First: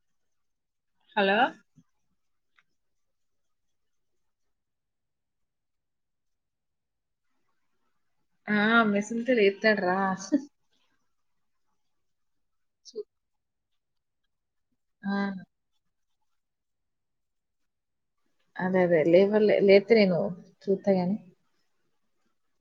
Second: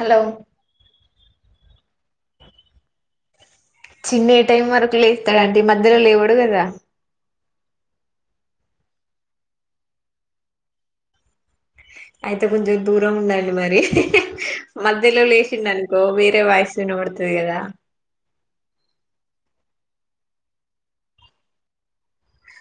Hello hello Chinni యే time వరకు లేస్తాడు ఆంటీ మధ్యలో లేవడు కదా ఆ మేసిలట్లే లేతాడు రా అయితే కొంచెం దూరం ఉండాలి మరి [inaudible] ఆ మధ్యలో లేసిండు అన్ గో వేరే వాయిస్ వినబడుతది కదా అదే అదే లేవర్లే లేస్తే చూతగానీ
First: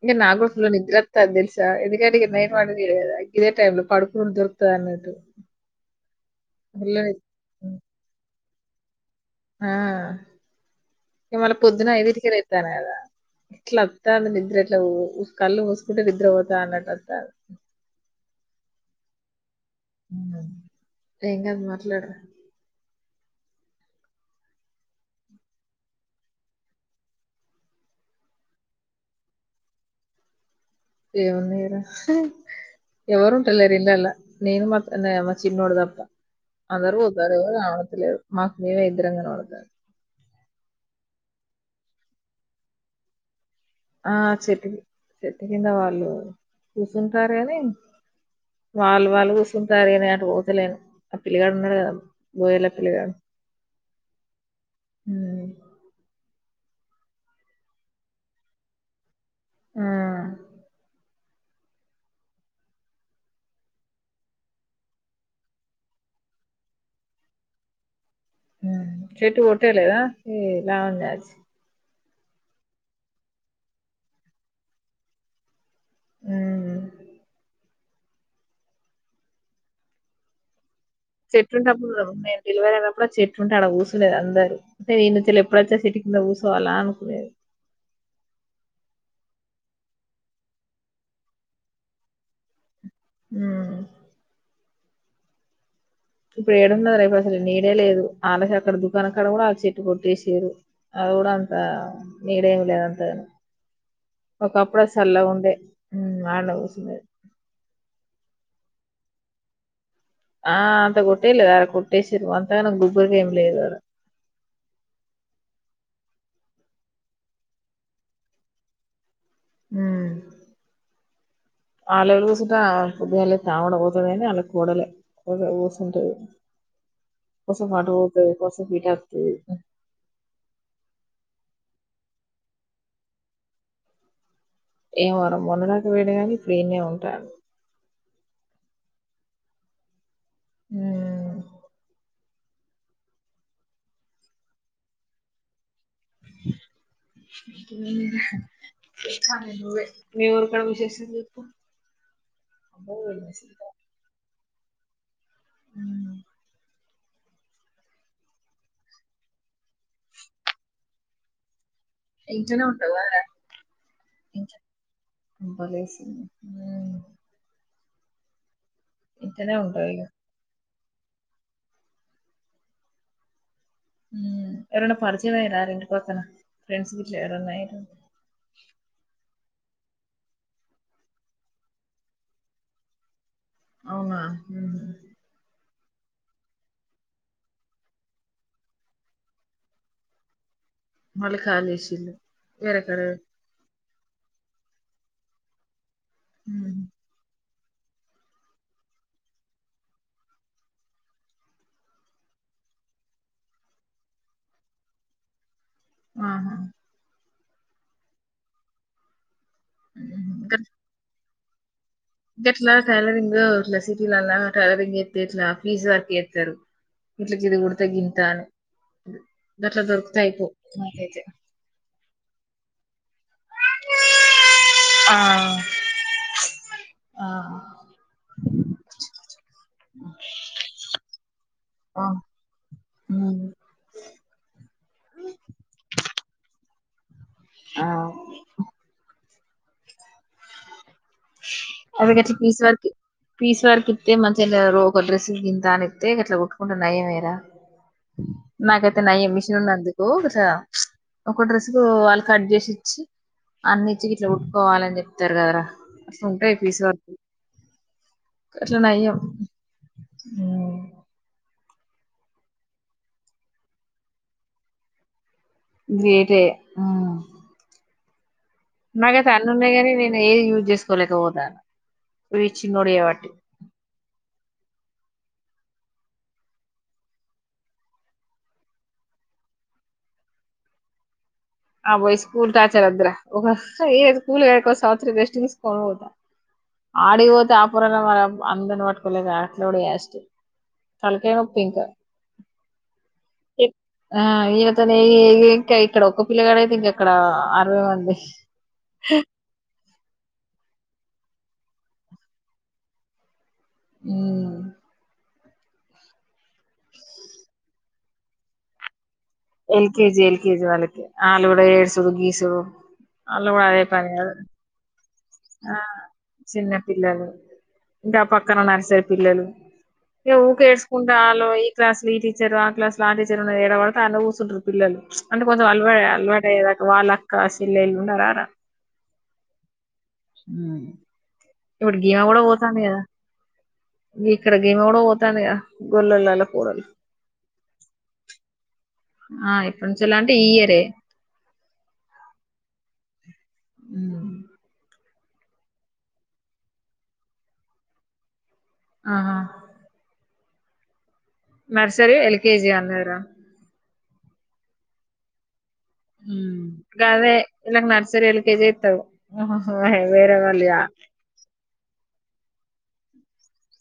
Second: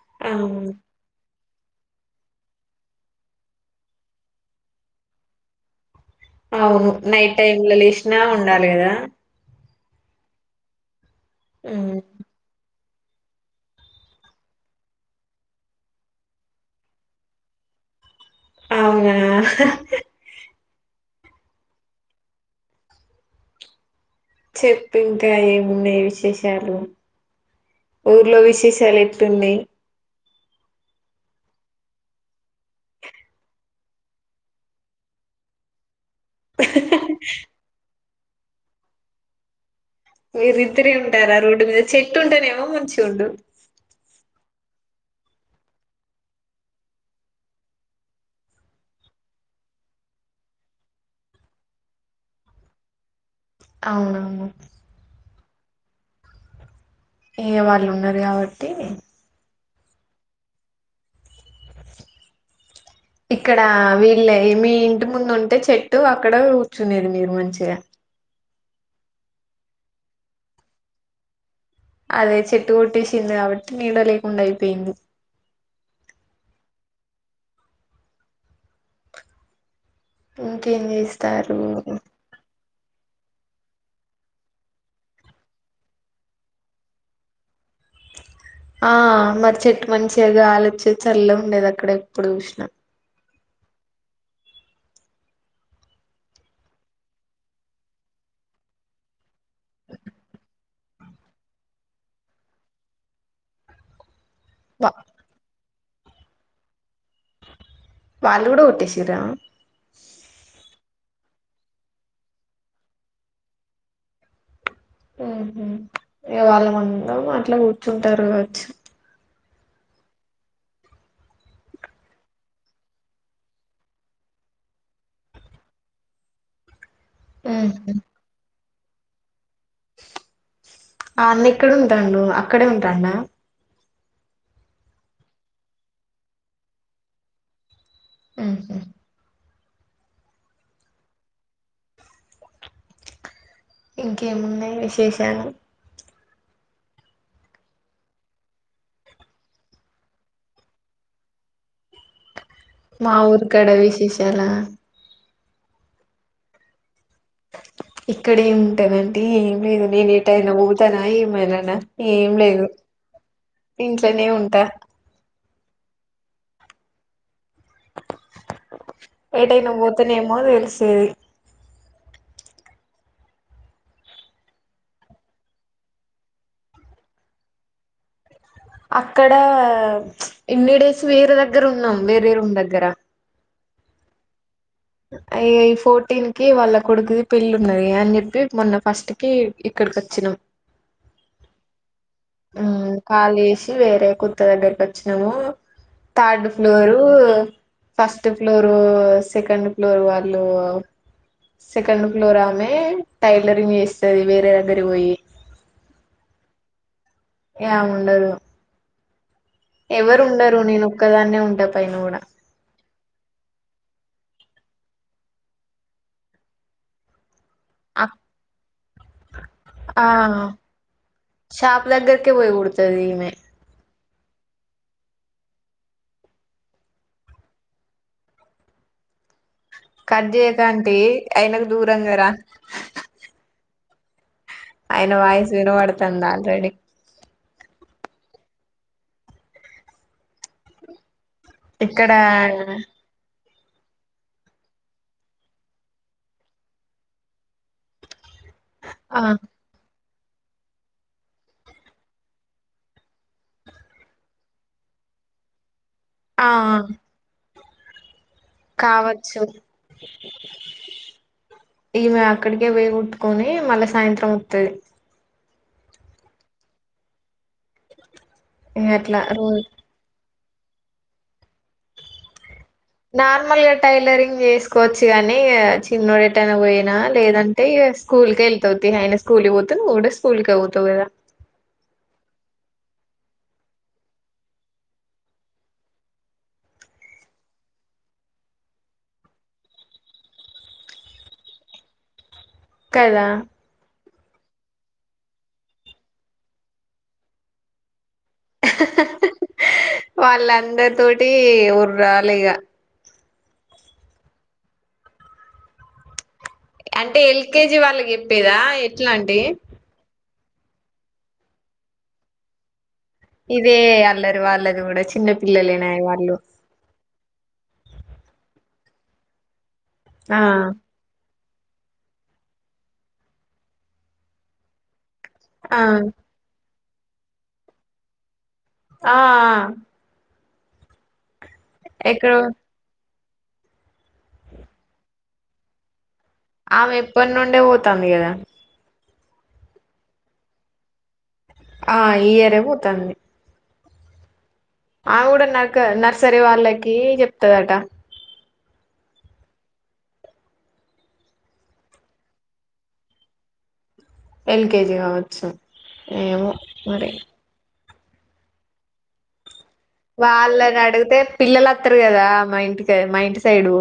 ఇంగా నాకుడా ఫుల్ అవును నిద్రవతది తెలుస్ ఎందుకంటే నేను కూడా వంట చేయడంమే ఇదే టైంలో పడుకు దొరుకుతది అనట్టు అవును నైట్ టైమ్లో లేసినా నాలుగుద ఆ ఇ మళ పొద్దున ఉమ్, ఐదింటికే లేపినారు కదా ఇట్లా అత్తా నిద్ర ఎట్లా కళ్ళు ముసుకుంటే నిద్ర పోతా అన్నట్టు అత్త అవునా హ ఏం కాదు మాట్లాడు చెప్పు ఇంకా ఏమున్నాయి విశేషాలు ఊర్లో విశేషాలు ఎట్లున్నాయి ఏమన్నారు ఎవరు ఉంటలే ఇండ్లళ్లో నేను మమ్మా చిన్నోడదప్ప అందరు పోతారువ రావట్లేదు మాకు మీమే ఇద్దరం కనబడతాండం మీరిద్దరే ఉంటారా రోడ్డు మీద చెట్టు ఉంటేనేమో మంచి ఉండు ఆ చెట్కి చెట్టు కింద వాళ్ళు ఆ చెట్టు ఆ ఆ ఆ ఆ చెట్టు కింద వాళ్లు కూర్చుంటారు కానీ వాళ్ళు వాళ్ళు కూర్చుంటారు కాని నేను పోతలేను ఆ పిల్లిగాడు ఉన్నారు కదా బోయేల్ల పిల్లిగాడు అవునవును ఇ వాళ్ళు ఉన్నారు కాబట్టి ఆ ఇక్కడ వీళ్ళ మీ ఇంటి ముందు ఉంటే చెట్టు అక్కడ కూర్చునేది మీరు మంచిగా చెట్టు కొట్టేయ్యలేదా అదే చెట్టు కొట్టేసినారుకాబట్టి నీడలేకుండా పోయింది ఆ ఆ చెట్టు ఉంటప్పుడు నేను డెలవరి ఐన ఎప్పుడ చెట్టు ఉంటే అడ ఊసులేదు అందరుూ అంటే నేనుచ్చ ఎప్పుడొచ్చా చెట్టు కింద ఊసో అలా అనుకునేది ఆ మరి చెట్టు మంచిగా గాలి వచ్చేది చల్ల ఉండేది అక్కడ ఎప్పుడు చూసినా హ ఇప్పుడు ఏడున్నది అసలు నీడే లేదు అక్కడ దుకాణం కడ కూడా చెట్టు కొట్టేసారు అది కూడా అంత నీడేమి లేదు అంతగాని ఒక అప్పుడు వా చల్ల ఉండే వాళ్ల ఊసులే వాళ్ళు కూడా కొట్టేసరా ఆ అంత కొట్టేలే వర కొట్టేసిరు అంతగాన్నా గుబ్బరికా ఏం లేదుర ఉ ఇవాళ్ళ అందరం అట్లే కూర్చుంటారు కావచ్చు ఉ ఆలళ కూర్సుంటే పుద్దిగాళ తాముడా పోతున్నా కాని వాళ్ళ కూడలే కూ కూస్తుంటది కస మాటవతు కస ట్తు ఆ అన్న ఎక్కడ ఉంటాండు అక్కడే ఉంటాన్న ఏమో మరి మొన్నదాక పోయిండుగాని ఇప్పుడు ఈడనే ఉంటాండు ఆహా అ ఇంకేమున్నాయి విశేషాలు మీ ఊరుకడ విశేషమేమి మా ఊరు కడ విశేషాల హ ఇక్కడ ఏమింటానంటీ ఏం లేదు నేను ఏటైనా పోఊతానా ఏమైనానా ఏం లేదు ఇంట్లోనే ఉంటా బలేస ఏటైనా ఉంటావు ఇగ పోతేనేమో తెలుసు చే ఎరన్న పరిచయంమే రెం కొత్తనా ఫ్రెంస్ గ ఎరన్నా అక్కడ ఇన్నిడేస్ వేరే దగ్గర ఉన్నాం వేరే రూమ్ దగ్గర అవునా అయ ఫోర్టీన్ కి వాళ్ళ కొడుకుది పెళ్ళి ఉన్నది అని చెప్పి మొన్న ఫస్ట్ కి ఇక్కడికి వచ్చినాం మళ కాాలషల్ వర ఉమ్, కడ ఖాళీ చేసి వేరే కుత్త దగ్గరికి వచ్చినాము థర్డ్ ఉహు floor first floor second floor వాళ్ళు సెకండ్ ఫ్లోర్ ఆమె టైలరింగ్ వస్తుంది వేరే దగ్గర పోయి ఆహా ఉండదు ఎవరు ఉహు ఉండరు గట్ నేను ఒక్కదాన్నే ఉం పైనూడు ట్రాలరింగ్ ఇట్లా సిటీ లోలా ట్రాలరింగ్స్తతే ఇట్లా ఫీజ్ వరకు వస్తారు ఇకి ఇది కొడితే గింతా అను అట్లా ఆ దొరుకుత అయిపో మాకైతే ఎక్క పయి కొడుతదిమె ఆ ఆ కట్జయకంట అయినకు ఆ దూరంగారా ఉమ్ ఆయన వాయిసు వినబడుతుంది ఆల్రెడీ ఆ అవి ఇక్కడ గట్ల పీస్ వర్క్ పీస్ వర్క్ ఇస్తే మంచిగా ఒక డ్రెస్ గింత అనిస్తే ఇట్లా కొట్కుంటున్నాయ మరా నాకైయితే ఆ నయ మిషన్ అంది ఒక డ్రెస్ కు వాళ్ళు కట్ చేసి ఇచ్చి అన్ని ఇచ్చి ఇట్లా ఉట్టుకోవాలని చెప్తారు కదరా ఆ ఉంటాయి పీస వ కావచ్చు ఉమ్ ఈమె అక్కడికే వేగట్టుకొని మళ్ళ సాయంత్రం వస్తుది వేరే ఇగ మగా అట్లా రోజు తలున్నా గనీ నేను ఏది యూజ్ చేసుకోలేక పోదా నార్మల్గా టైలరింగ్ చేసుకోవచ్చు కాగానీ చిన్ననోడు ఎటైనా పోయినా లేదంటే స్కూల్ క వెళ్తవుతి అయన స్కూల్కి పోతు నువ్వు కూడా స్కూల్ క అవుతావు కదా ఆ పోయి స్కూల్ టాచర్ద్దర ఒక స్కూల్వత్స రెస్ట్ తీసుకొని పోతా ఆడిపోతే అపుర మ అందరిని పట్టుకోలేక అట్లాడి వస్ కలకప్పింక కదా ఆ ఇతనే ఏ ఏకై ఇకడుఒ పిల్లగడ అయితే ఇక్కడ అరవై మంది హ వాళ్ళందరి తోటి ఉర్‌రాలిగ మ్ అంటే ఎల్కేజీ వాళ్ళకి చెప్పేదా ఎల్కెజి ఎల్ కేజివాల కిఆలు కూడా ఏడ్సుడు గీసుడు వాళ్ళు కూడా అదే పని కదా ఇదిఅల్లరి వాళ్ళదికూడ చె చిన్న ఆ పిల్లలేనాయి వాళ్ళు చిన్న పిల్లలు ఇంకా పక్కనన్నారుర సరి పిల్లలు ఏ ఆ! ఊకేస్కుంటడా ఈ క్లాస్ లో ఈ టీచర్ ఆ క్లాసు లో ఆ టీచర్ ఏడ పడితే అన్నె కూసుంటారు పిల్లలు అంటే కొంచం ఆ! అలడే ఆ! అలవాడే వాళ్ళక్క సిల్లెలు ఉన్నారార ఆ ఊ ఇప్పుడు గ్యామ్ ఎక్కడో కూడా పోతాంది కదా ఇక్కడ గీమా గూడా పోతాంది కదా కూడలు ఆమె ఎప్పాడనుండే పోతాంది కదా ఆ ఇప్పుడు చెల్ంట ఈయరే ఆ ఈయరే పోతుంది అవు ఆమె కూడా నర్క నర్సరీ వాళ్ళకి చెప్తదట ఆహా నర్సరి ఎల్కెజి అన్నర ఎల్కెజి కావచ్చు ఏమో మరి గదె ఇల్లకు సరే ఎల్ కేజీ ఎత్తరు ఆహా వాళ్ళని అడిగితే పిల్లలు అత్త కదా మా ఇంటి కి మా ఇంటి సైడు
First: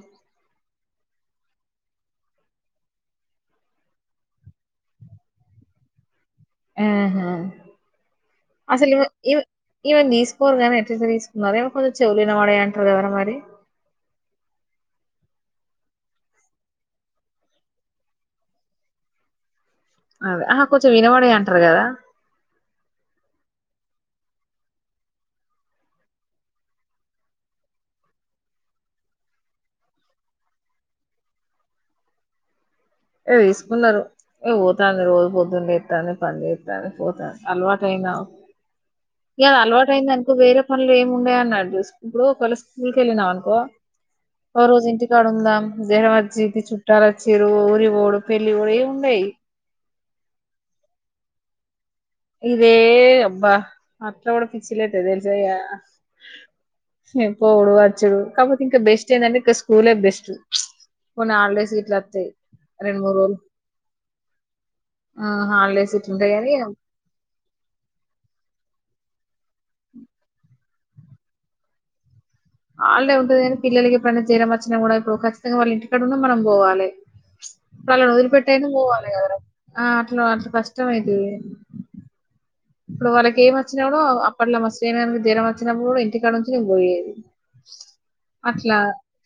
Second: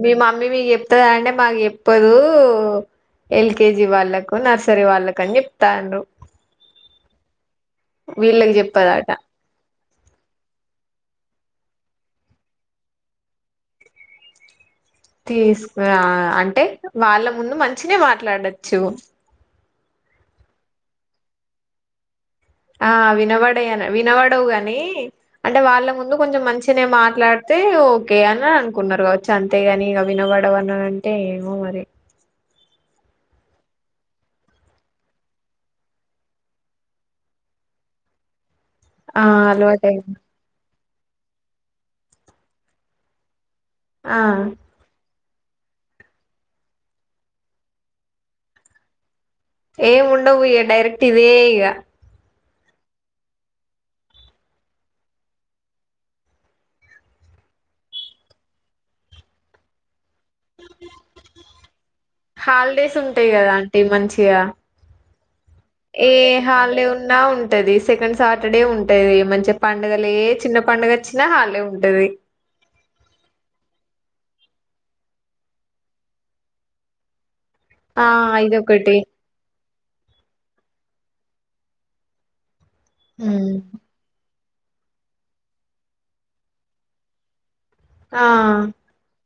మీ మమీ మీ ఇ తదా అంటే మాకు చెప్పదు ఎల్కేజీ వాళ్ళకు నర్సరీ వాళ్ళకని చెప్తానరు ఆహా వీళ్ళకి అసలు ఇవ చెప్పదట ఇవ ఇవన్ తీసుకోరుగానీ అట్లెట్లతీసుకొని మరొక కొన్ చెౌల్ ఇనవడయి అంటారుగదర మరి తీసుకురా అంటే వాళ్ళ ముందు మంచినే మాట్లాడచ్చు అదే ఆహ కొంచెం ఇనవడయంటరు కదరా ఆ వినబడయి వినబడవు ని అంటే వాళ్ళ ముందు కొంచెం మంచిన మాట్లాడితే ఓకే అని అనుకున్నారు కావచ్చు అంతేగాని ఇక వినబడవు అన్న అంటే ఏమో మరి ఏ తీసుకున్నారు ఇగ పోతాంనది రోజు పొద్దున్న్లేత్తాంది పని చేస్తాను పోతాను అలవాటయినా ఆ ఇగా అలవాట అలవాటయింది అయింద అనుకో వేరే మళ్లు ఏమిముండేయ అన్నాడు ఇప్పుడు ఒకవేళ స్కూల్కి వెళ్ళినా అనుకో ఆ కడుందాం దేర మర్జీ ఇ చుట్టాలచ్చీరు ఊరి గోడు పెళ్లిగోడు ఉండయి ఏం ఉండవు ఇక డైరెక్ట్ ఇదే ఇగ ఇదే అబ్బా అట్లా కూడా పిచ్చిలేదు తెలుసాయ్యా పోడు వచ్చడు కాకపోతే ఇంకా బెస్ట్ ఏంటంటే ఇంకా స్కూలే బెస్ట్ ఉన అల్డేస్ సిట్లా హాలీడేస్ ఉంటాయి గదా అంటీ మంచిగా ఆ హాలిడేస్ ఇట్ంటయి గనీ న్నా ఉంటది సెకండ్ సాటర్డే ఉంటది మంచిగా పండుగలే చిన్న పండుగ వచ్చినా హాల్డే ఉంటది ఆళ్డే ఉంటుది కానీ పిల్లలకి ఎప్పుడైనా చేీరం వచ్చినా కూడా ఇప్పుడు ఖచ్చితంగా వాళ్ళ ఇంటిక్కడ ఉన్న మనం పోవాలి ఆ ప్రళణందురి పెట్టైను ఇదొకటి పోవాలి గదర ఆ అట్లా అట్లా కష్టం అయితది ఇప్పుడు వాళ్ళకి ఏం ఉమ్. వచ్చినాగూడా అట్ల మా స్నిధరం వచ్చినప్పుడు కూడా ఇంటికాడ నుంచి పోయేది ఆ అట్లా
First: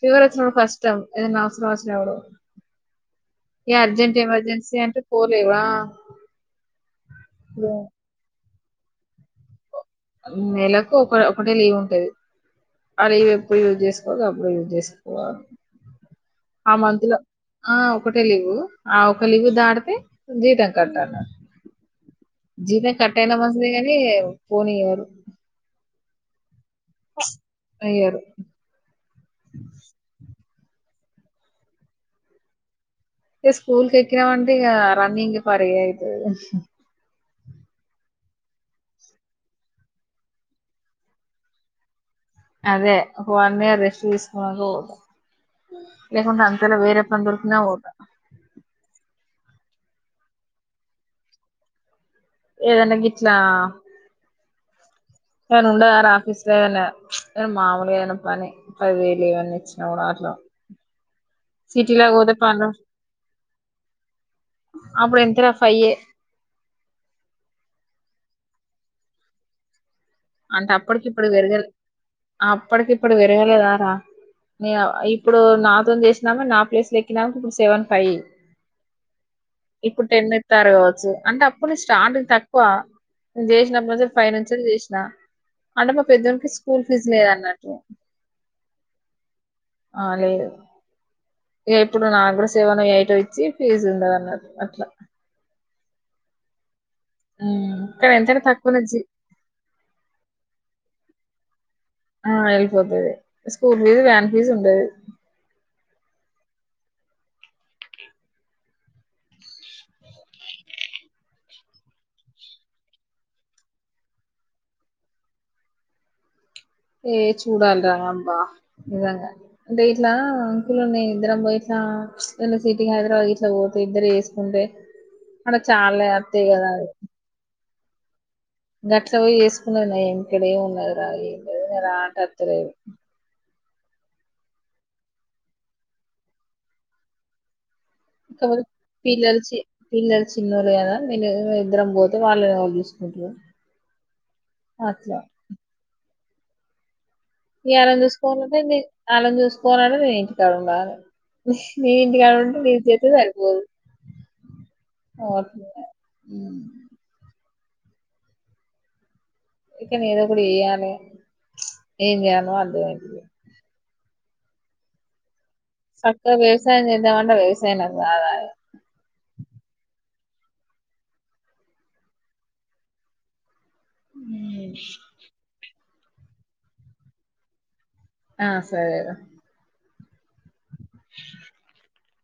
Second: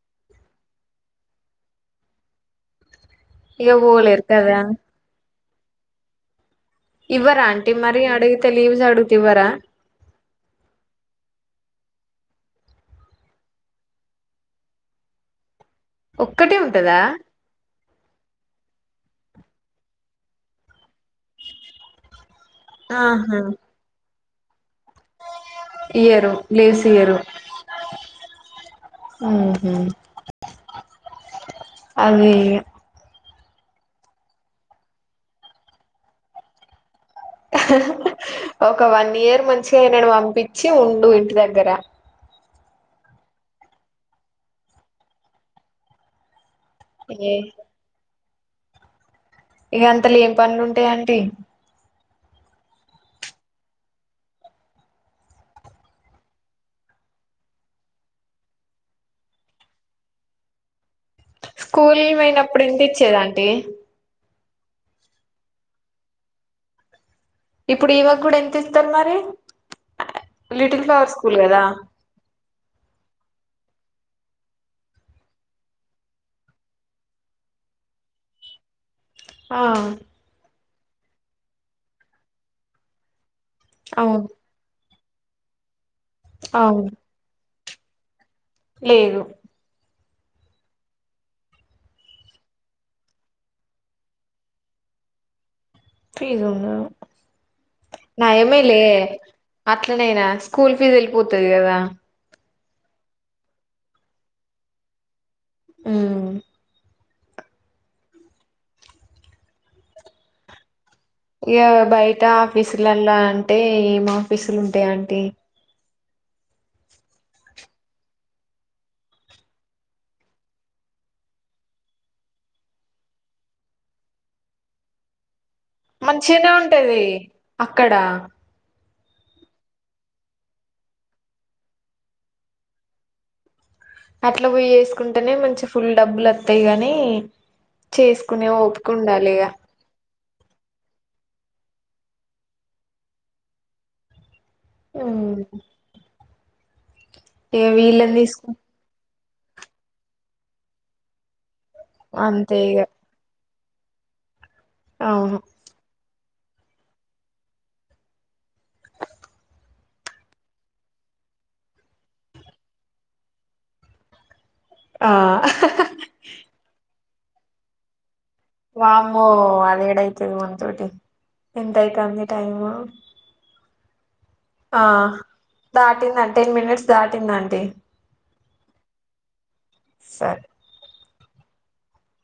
ఫీవర్ వచ్చినడు కస్టం ఏదన్న అవసరం ఒచనపుడు ఇగ ఏ అర్జెంట్ పోలేరు కదా ఎమర్జెన్సీ అంటే కో ఎవ ఇవ్వరా ఆంటీ మరి అడగి టై లీవ్స్ ఆడుగుతవ్వరా నెలకు ఒక ఒకటే లీవ్ ఉంటది ఆ లీవ్ ఎప్పుడు యూజ్ చేసుకోవాల అప్పుడు యూజ్ చేసుకోవాలి ఒక్కటే ఆ ఉంటదా మంత్ లో ఆ ఒకటే లీవు ఆ ఒక లివు దాడితే జీతం కట్టను జీతం కట్టయినా ఆహా మంచిదే కానీ పోనీయరు ఇయరు లేేసియరు అయ్యారు అదీ ఏ స్కూల్ కి ఎక్కినా అంటే ఇక రన్నింగ్ పరి అవుతుంది ఒక వన్ ఇయర్ మంచిగా నను పంపించి ఉండు ఇంటి దగ్గర అదే వన్ ఇయర్ రెస్ట్ తీసుకు పో లే అంత ఇలా వేరే పని ఏ దొరికిన పోత ఏ అంతలో ఏ పనులు ఉంటాయి ఆంటీ ఏదన్నా గిట్లా ఏమన్నా ఉండవరా ఆఫీసులో ఏమన్నా మామూలుగా ఏమన్నా పని పదివేలు ఏమన్నా ఇచ్చిన కూడా అట్లా స్కూల్ సిటీలో పోతే పోయినప్పుడు పనులు ఎంత ఇచ్చేది ఆంటీ అప్పుడు ఎంత రా ఫైవ్ ఏ ఇప్పుడు ఈవక కూడా ఎంత ఇస్తారు మరి అంటే లిటిల్ అప్పటికి ఫ్లవర్ ఇప్పుడు స్కూల్ కదా పెరగలె అప్పటికి ఇప్పుడు పెరగలేదరా ఇప్పుడు నాతో చేసిన ఆమె నా ప్లేస్ లో ఎక్కిన ఆమె సెవన్ ఫైవ్ ఆ ఇప్పుడు టెన్ ఇస్తారు కావచ్చు అంటే అప్పుడు స్టార్టింగ్ తక్కువ నేను చేసినపుడు అవును ఫైనల్ అవునా అంటే మా పెద్దోడికి స్కూల్ అవును పీస్ లేదన్నాటు తో [inaudible] లేదు ఆ లేదు ఇప్పుడు నాగ్ర సేవన వయటం ఇచ్చి ఫీజు ఉండదు అన్న అట్లా ఫీజ్ ఉందా ఉమ్, కానీ ఎంతైనా తక్కువ నయమేలే నుంచి అట్లనైనా స్కూల్ ఫీజు ఉత్తది కదా ఆ అయిపోతది స్కూల్ ఫీజు వ్యాన్ ఫీజు ఉండదు ఆ ఇగ బయట ఆఫీసులల్ల అంటే ఏం ఆఫీసులు ఉంటాయి అంటీ ఏ చూడాలి రాంగబ్బా నిజంగా అంటే ఇట్లా అంకులున్నా ఇద్దరంబ ఇట్లా సిటీకి హైదరాబాద్ ఇట్లా పోతే ఇద్దరు వేసుకుంటే అక్కడ చాలానే అత్తయి మంచిగనే కదా ఉంటది అక్కడ గట్లా పోయి చేసుకున్నది నయం ఇక్కడేమి ఉండదురా ఏం లేదు రా అంటే వతదలేదు అట్ల పోయి చేసుకుంటేనే మంచి ఫుల్లు డబ్బులు వతైయి కానీ చేసుకునే కాకపోతే ఓపిక పిల్లలు ఉండాలిగా చి పిల్లలు చిన్నోళ్ళు కదా నేను ఇద్దరం పోతే వాళ్లని ఎవరు చూసుకుంటారు ఆ అట్లా నేను వాళ్ళని తీసుకు చూసుకోవాలంటే వాళ్లని చూసుకోవాలంటే నేను ఇంటికాడఉండాలి మీ ఇంటి కాడ అంతే ఉంటే నీ ఇగ జత సరిపోదు ఓ అవును మ్ ఇక ఏదో ఒకటి చేయాలి ఏం చేయాలో అర్థం అయితలేదు ఆ సక్కగా వ్యవసా [unintelligible] వ్యసాయం బాగా వామో అదేడైతుది మన్ తోటి ఎంత అయితంది టైము ఆ దాటిందంటి టెన్ మినిట్స్ దాటిందండి ఆ సరే రా సత్